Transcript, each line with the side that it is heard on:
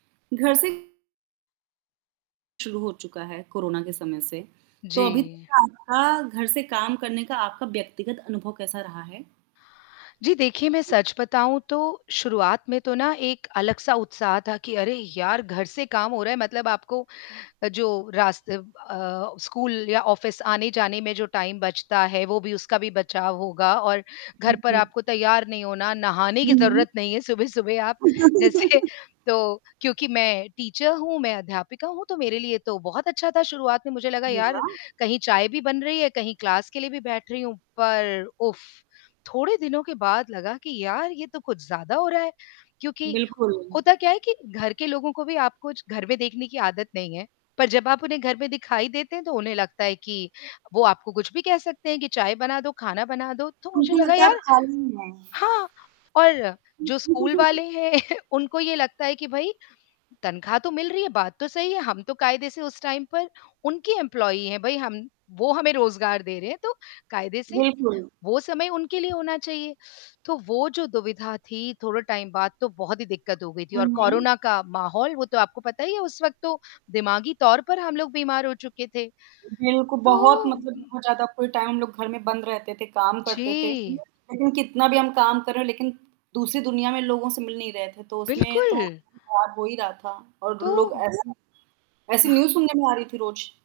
right: घर से शुरू हो चुका है कोरोना के समय से, तो अभी तक
left: जी।
right: आपका घर से काम करने का आपका व्यक्तिगत अनुभव कैसा रहा है?
left: जी, देखिए मैं
right: उ, जी।
left: सच बताऊँ तो शुरुआत में तो ना एक अलग-सा उत्साह था कि, अरे यार! घर से काम हो रहा है, मतलब आपको जो रास्ते अ, स्कूल या ऑफ़िस आने-जाने में जो टाइम बचता है, वो भी उसका भी बचाव होगा और घर पर
right: बिल्कुल
left: आपको तैयार नहीं होना, नहाने
right: हुँ,
left: की
right: हुँ।
left: ज़रूरत नहीं है सुबह-सुबह, आप जैसे तो क्योंकि मैं टीचर हूँ, मैं अध्यापिका हूँ तो मेरे लिए तो बहुत अच्छा था शुरुआत में, मुझे लगा,
right: जी,
left: यार
right: हाँ।
left: कहीं चाय भी बन रही है कहीं क्लास के लिए भी बैठ रही हूँ। पर उफ्फ़! थोड़े दिनों के बाद लगा कि यार ये तो कुछ ज़्यादा हो रहा है, क्योंकि
right: बिल्कुल।
left: होता क्या है कि घर के लोगों को भी आपको घर में देखने की आदत नहीं है, पर जब आप उन्हें घर में दिखाई देते हैं, तो उन्हें लगता है कि वो आपको कुछ भी कह सकते हैं कि "चाय बना दो, खाना बना दो," तो मुझे
right: उनको
left: लगा
right: लगता है आप
left: यार
right: खाली ही हैं।
left: हाँ, और
right: हुँ।
left: जो स्कूल वाले हैं, उनको ये लगता है कि, भाई तनख्वाह तो मिल रही है। बात तो सही है हम तो कायदे से उस टाइम पर उनकी एम्प्लॉयी हैं भाई, हम वो हमें रोज़गार दे रहे हैं तो कायदे से,
right: बिल्कुल।
left: वो समय उनके लिए होना चाहिए, तो वो जो दुविधा थी, थोड़े टाइम बाद तो बहुत ही दिक्कत हो गई थी
right: हाँ,
left: और
right: हुँ।
left: कोरोना का माहौल वो तो आपको पता ही है, उस वक़्त तो दिमागी तौर पर हम लोग बीमार हो चुके थे।
right: बिल्कुल,
left: तो
right: बहुत
left: उ
right: मतलब बहुत ज़्यादा फुल टाइम हम लोग घर में बंद रहते थे, काम करते थे,
left: जी।
right: लेकिन कितना भी हम काम कर रहे हों लेकिन दूसरी दुनिया में लोगों से मिल नहीं रहे थे। तो उसमें तो [unintelligible]
left: बिल्कुल।
right: ख़राब हो ही रहा था और
left: तो
right: लोग ऐसे ऐसी
left: हाँ।
right: न्यूज़ सुनने में आ रही थी रोज।